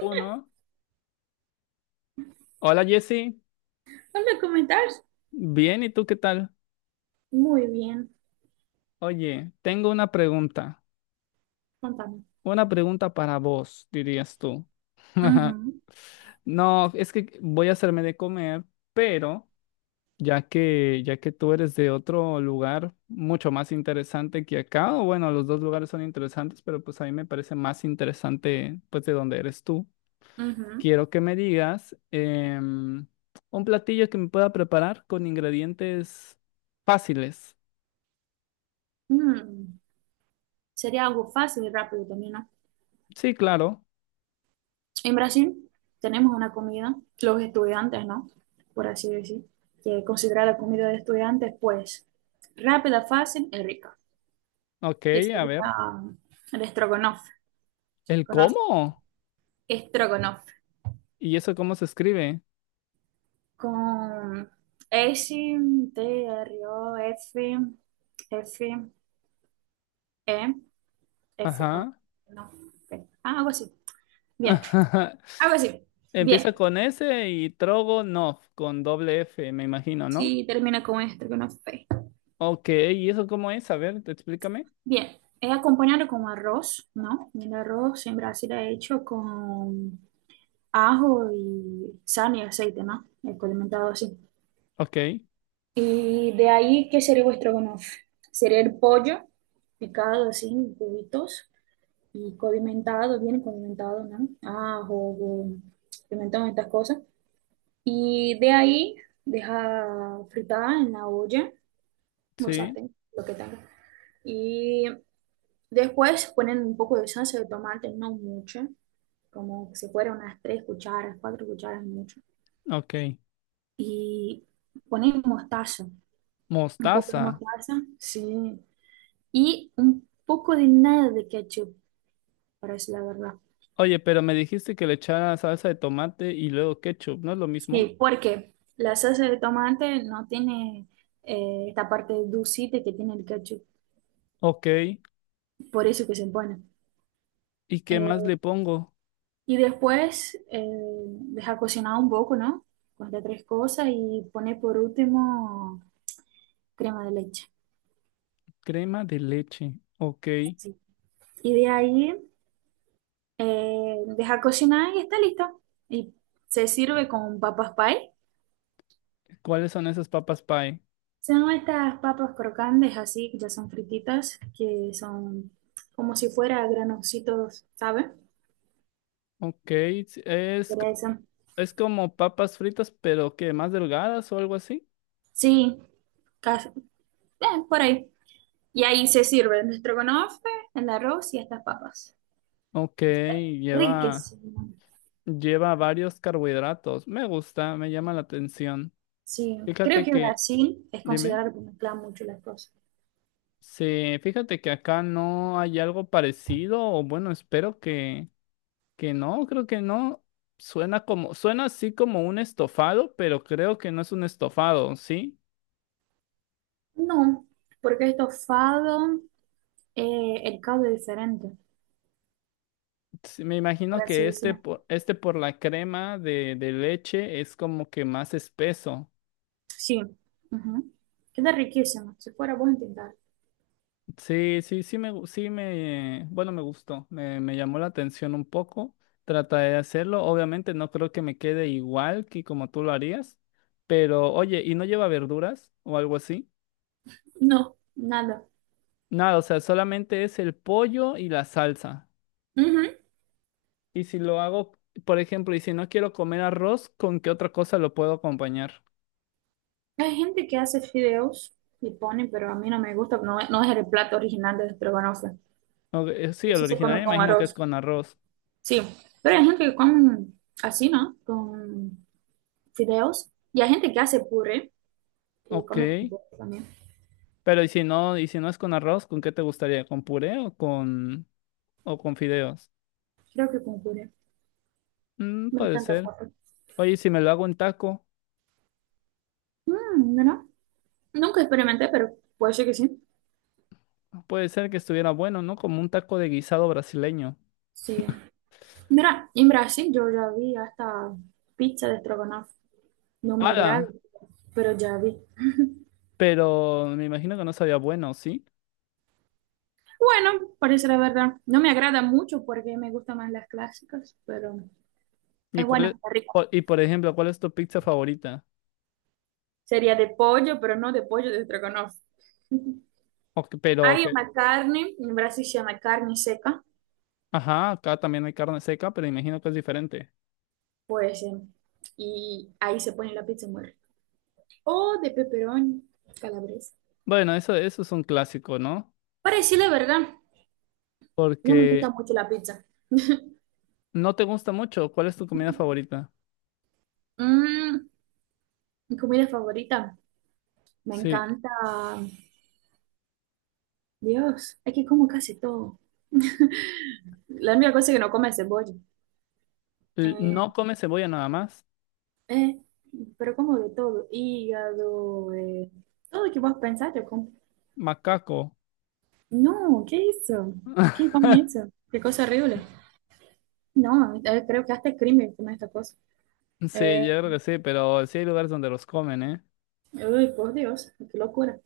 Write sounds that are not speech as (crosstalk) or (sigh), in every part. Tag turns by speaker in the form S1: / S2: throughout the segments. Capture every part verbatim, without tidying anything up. S1: Uno. Hola Jesse,
S2: Hola, ¿cómo?
S1: bien, ¿y tú qué tal?
S2: Muy bien,
S1: Oye, tengo una pregunta,
S2: contame.
S1: una pregunta para vos, dirías tú. (laughs)
S2: Ujú.
S1: No, es que voy a hacerme de comer, pero ya que ya que tú eres de otro lugar mucho más interesante que acá, o bueno, los dos lugares son interesantes, pero pues a mí me parece más interesante pues de donde eres tú.
S2: Ujú.
S1: Quiero que me digas em, un platillo que me pueda preparar con ingredientes fáciles.
S2: Mm, Sería algo fácil y rápido también, ¿no?
S1: Sí, claro.
S2: En Brasil tenemos una comida, los estudiantes, ¿no? Por así decir, que es considerada comida de estudiantes, pues rápida, fácil y rica,
S1: Ok,
S2: que
S1: a
S2: sería
S1: ver.
S2: el estrogonoff,
S1: ¿El
S2: ¿conoces?
S1: cómo?
S2: Estrogonoff,
S1: ¿Y eso cómo se escribe?
S2: con S, T, R, O, F, F, E, F, O,
S1: Ajá.
S2: no, P. Ah, algo así. Bien.
S1: Ajá.
S2: Algo así.
S1: (laughs) Empieza
S2: Bien.
S1: con S y Trogonov, con doble F, me imagino, ¿no?
S2: Sí, termina con esto, que no fue.
S1: Ok, ¿y eso cómo es? A ver, te- explícame.
S2: Bien. Es acompañado con arroz, ¿no? El arroz en Brasil es hecho con ajo y sal y aceite, ¿no? Es condimentado así.
S1: Ok,
S2: Y de ahí, ¿qué sería vuestro estrogonofe? Sería el pollo picado así en cubitos y condimentado, bien condimentado, ¿no? Ajo, o pimentón, estas cosas. Y de ahí, deja fritar en la olla o
S1: sí,
S2: sartén, lo que tenga. Y después ponen un poco de salsa de tomate, no mucho, como si fuera unas tres cucharas, cuatro cucharas mucho.
S1: ok.
S2: Y ponen mostaza, un poco de
S1: Mostaza.
S2: mostaza, sí. Y un poco de nada de ketchup, para decir la verdad.
S1: Oye, pero me dijiste que le echara salsa de tomate y luego ketchup, ¿no es lo mismo?
S2: Sí, porque la salsa de tomate no tiene eh, esta parte dulcita que tiene el ketchup,
S1: Ok,
S2: por eso que se pone.
S1: ¿y qué más
S2: Eh,
S1: le pongo?
S2: Y después eh, deja cocinar un poco, ¿no? Corta tres cosas y pone por último crema de leche.
S1: Crema de leche. Ok,
S2: Sí. Y de ahí eh, deja cocinar y está listo. Y se sirve con papas pie.
S1: ¿cuáles son esas papas pie?
S2: Son estas papas crocantes así, que ya son frititas, que son como si fuera granositos, ¿sabes?
S1: Ok, es
S2: Pero eso.
S1: es como papas fritas, pero que más delgadas o algo así.
S2: Sí, casi, eh, por ahí. Y ahí se sirve el estrogonofe, el arroz y estas papas.
S1: Ok, lleva,
S2: Riquísimo.
S1: lleva varios carbohidratos. Me gusta, me llama la atención.
S2: Sí, creo
S1: Fíjate
S2: que
S1: que,
S2: Brasil es
S1: dime,
S2: considerado como mezcla mucho las cosas.
S1: sí, fíjate que acá no hay algo parecido, o bueno, espero que, que no, creo que no. Suena como, suena así como un estofado, pero creo que no es un estofado, ¿sí?
S2: No, porque el estofado, eh, el caldo es diferente,
S1: Sí, me
S2: por
S1: imagino
S2: así
S1: que este
S2: decirlo.
S1: por, este por la crema de, de leche es como que más espeso.
S2: Sí, ujú. Queda riquísimo. Si fuera, vos intentar.
S1: Sí, sí, sí me, gu- sí me, bueno, me gustó, me, me llamó la atención un poco, trataré de hacerlo, obviamente no creo que me quede igual que como tú lo harías, pero oye, ¿y no lleva verduras o algo así?
S2: No, nada.
S1: Nada, o sea, solamente es el pollo y la salsa.
S2: Ujú.
S1: Y si lo hago, por ejemplo, y si no quiero comer arroz, ¿con qué otra cosa lo puedo acompañar?
S2: Hay gente que hace fideos y pone, pero a mí no me gusta, no, no es el plato original de Estrogonofe.
S1: Ok, eh, sí, el
S2: Eso se
S1: original me
S2: come con
S1: imagino que es
S2: arroz.
S1: con arroz.
S2: Sí, pero hay gente que come así, ¿no? Con fideos. Y hay gente que hace puré y
S1: Ok,
S2: come con puré también.
S1: pero ¿y si no, y si no es con arroz, ¿con qué te gustaría? ¿Con puré o con, o con fideos?
S2: Creo que con puré.
S1: Mm,
S2: Me
S1: puede
S2: encanta
S1: ser.
S2: papa.
S1: Oye, si me lo hago en taco,
S2: Mm, mira, nunca experimenté, pero puede ser que sí.
S1: puede ser que estuviera bueno, ¿no? Como un taco de guisado brasileño.
S2: Sí. Mira, en Brasil yo ya vi hasta pizza de estrogonofe. No me agrada,
S1: ¡Hala!
S2: pero ya vi.
S1: Pero me imagino que no sabía bueno, ¿sí?
S2: Bueno, parece la verdad. No me agrada mucho porque me gustan más las clásicas, pero
S1: ¿Y
S2: es
S1: cuál
S2: bueno,
S1: es,
S2: está rico.
S1: o- y por ejemplo, cuál es tu pizza favorita?
S2: Sería de pollo, pero no de pollo de estrogonofe.
S1: O que- pero
S2: Hay
S1: que,
S2: una carne, en Brasil se llama carne seca,
S1: ajá, acá también hay carne seca, pero imagino que es diferente.
S2: pues, eh, y ahí se pone la pizza muy rica. O de pepperoni calabresa.
S1: Bueno, eso, eso es un clásico, ¿no?
S2: Para decir la verdad, no me gusta
S1: Porque
S2: mucho la pizza. (laughs)
S1: no te gusta mucho. ¿Cuál es tu comida favorita?
S2: Mm, Mi comida favorita, me
S1: Sí.
S2: encanta. Dios, es que como casi todo. La única cosa que no come es cebolla.
S1: L- No
S2: Eh,
S1: come cebolla nada más.
S2: eh, pero como de todo, hígado, eh, todo lo que vos pensás, yo como.
S1: Macaco.
S2: No, ¿qué es eso? ¿Quién come
S1: (laughs)
S2: eso? Qué cosa horrible. No, eh, creo que hasta es crimen comer esta cosa.
S1: Sí,
S2: Eh,
S1: yo creo que sí, pero sí hay lugares donde los comen, ¿eh?
S2: Uy, por Dios, qué locura.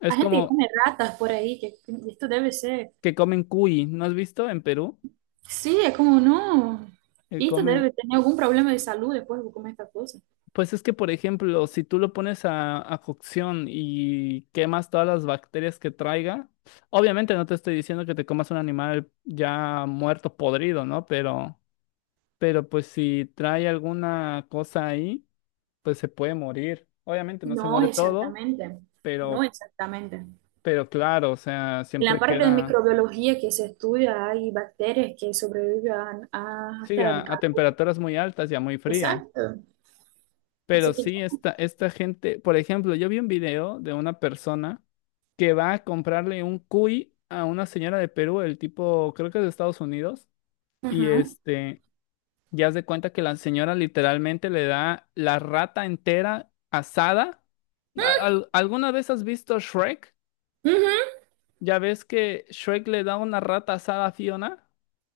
S1: Es
S2: Hay gente que
S1: como
S2: come ratas por ahí, que que esto debe ser.
S1: que comen cuy, ¿no has visto en Perú?
S2: Sí, es como, no,
S1: Que
S2: esto
S1: comen,
S2: debe tener algún problema de salud después de comer esta cosa.
S1: pues es que, por ejemplo, si tú lo pones a, a cocción y quemas todas las bacterias que traiga, obviamente no te estoy diciendo que te comas un animal ya muerto, podrido, ¿no? Pero, pero pues si trae alguna cosa ahí, pues se puede morir. Obviamente no se
S2: No,
S1: muere todo,
S2: exactamente, no
S1: pero,
S2: exactamente. En
S1: pero claro, o sea,
S2: la
S1: siempre
S2: parte de
S1: queda.
S2: microbiología que se estudia hay bacterias que sobreviven a- a-
S1: Sí,
S2: hasta el
S1: a, a
S2: calor.
S1: temperaturas muy altas y a muy frías.
S2: Exacto.
S1: Pero
S2: Así que
S1: sí,
S2: yo.
S1: esta, esta gente, por ejemplo, yo vi un video de una persona que va a comprarle un cuy a una señora de Perú, el tipo, creo que es de Estados Unidos, y
S2: Ajá.
S1: este, ya se cuenta que la señora literalmente le da la rata entera asada. A- al- ¿Alguna vez has visto Shrek?
S2: Ujú.
S1: Ya ves que Shrek le da una rata asada a Fiona.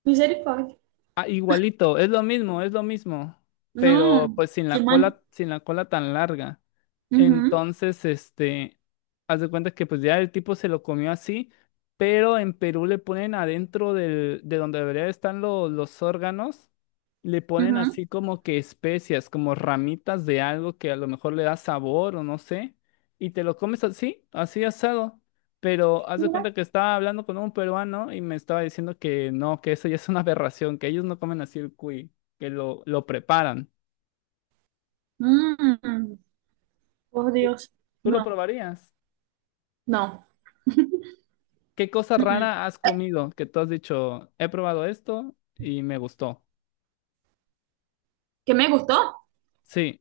S2: Misericordia.
S1: Ah, igualito, es lo mismo, es lo mismo, pero
S2: No,
S1: pues sin
S2: qué
S1: la
S2: mal.
S1: cola, sin la cola tan larga.
S2: Ujú,
S1: Entonces, este, haz de cuenta que pues ya el tipo se lo comió así, pero en Perú le ponen adentro del, de donde deberían estar lo- los órganos, le ponen
S2: ujú.
S1: así como que especias, como ramitas de algo que a lo mejor le da sabor o no sé, y te lo comes así, así asado. Pero haz de
S2: Mira.
S1: cuenta que estaba hablando con un peruano y me estaba diciendo que no, que eso ya es una aberración, que ellos no comen así el cuy, que lo, lo preparan.
S2: Mm, por
S1: ¿Tú
S2: Dios.
S1: tú lo
S2: No,
S1: probarías?
S2: no.
S1: ¿Qué cosa
S2: Mm, mm.
S1: rara has
S2: Eh,
S1: comido que tú has dicho, he probado esto y me gustó?
S2: ¿Qué me gustó?
S1: Sí,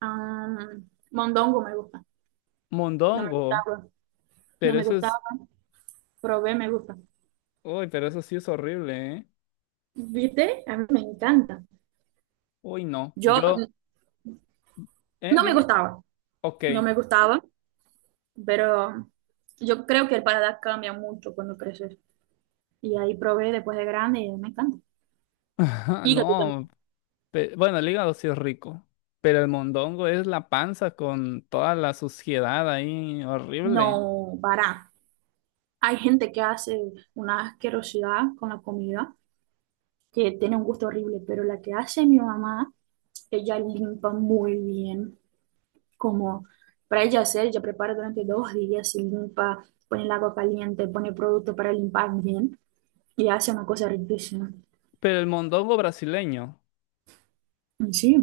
S2: Ah, mondongo me gusta. No me
S1: mondongo,
S2: gustaba, no
S1: pero
S2: me
S1: eso
S2: gustaba.
S1: es,
S2: Probé, me gusta.
S1: uy, pero eso sí es horrible, ¿eh?
S2: ¿Viste? A mí me encanta.
S1: Uy, no,
S2: Yo
S1: yo, ¿eh?
S2: no me
S1: Dime,
S2: gustaba,
S1: ok.
S2: no me gustaba, pero yo creo que el paladar cambia mucho cuando creces. Y ahí probé después de grande y me encanta.
S1: (laughs)
S2: Hígado
S1: No,
S2: también.
S1: Pe- bueno, el hígado sí es rico, pero el mondongo es la panza con toda la suciedad ahí, horrible.
S2: No, para. Hay gente que hace una asquerosidad con la comida, que tiene un gusto horrible, pero la que hace mi mamá, ella limpa muy bien. Como para ella hacer, ella prepara durante dos días, se limpa, pone el agua caliente, pone producto para limpar bien y hace una cosa riquísima.
S1: Pero el mondongo brasileño,
S2: Y sí.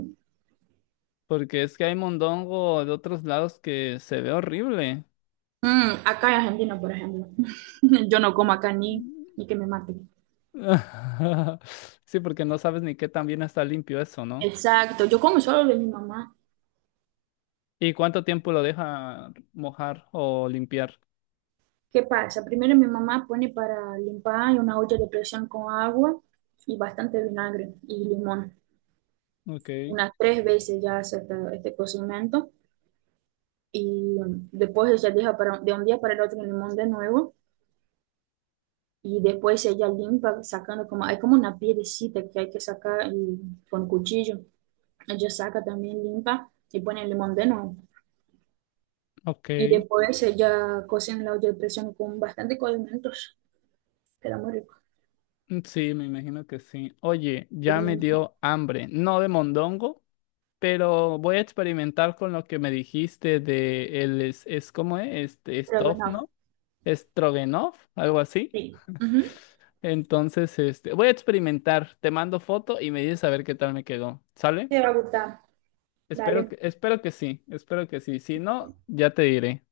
S1: porque es que hay mondongo de otros lados que se ve horrible.
S2: Mm, acá en Argentina, por ejemplo, (laughs) yo no como acá ni, ni que me maten.
S1: (laughs) Sí, porque no sabes ni qué tan bien está limpio eso, ¿no?
S2: Exacto, yo como solo de mi mamá.
S1: ¿Y cuánto tiempo lo deja mojar o limpiar?
S2: ¿Qué pasa? Primero mi mamá pone para limpar una olla de presión con agua y bastante vinagre y limón.
S1: Ok,
S2: Unas tres veces ya hace esta- este, cocimiento y mm, después ella deja para, de un día para el otro el limón de nuevo. Y después ella limpa sacando como, hay como una piedecita que hay que sacar y- con cuchillo. Ella saca también, limpa y pone el limón de nuevo.
S1: ok.
S2: Y después ella cocina en la olla de presión con bastante condimentos. Queda muy rico.
S1: Mm, sí, me imagino que sí. Oye, ya me
S2: Bonito.
S1: dio hambre, no de mondongo. Pero voy a experimentar con lo que me dijiste de el es, es ¿cómo es? Este,
S2: Pero
S1: Stov,
S2: no,
S1: ¿no? Stroganov, algo así.
S2: sí. Ujú.
S1: Entonces, este, voy a experimentar. Te mando foto y me dices a ver qué tal me quedó. ¿Sale?
S2: Te va a gustar.
S1: Espero
S2: Dale.
S1: que, espero que sí, espero que sí. Si no, ya te diré.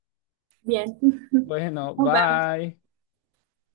S2: Bien. (laughs)
S1: Bueno,
S2: Nos vemos.
S1: bye.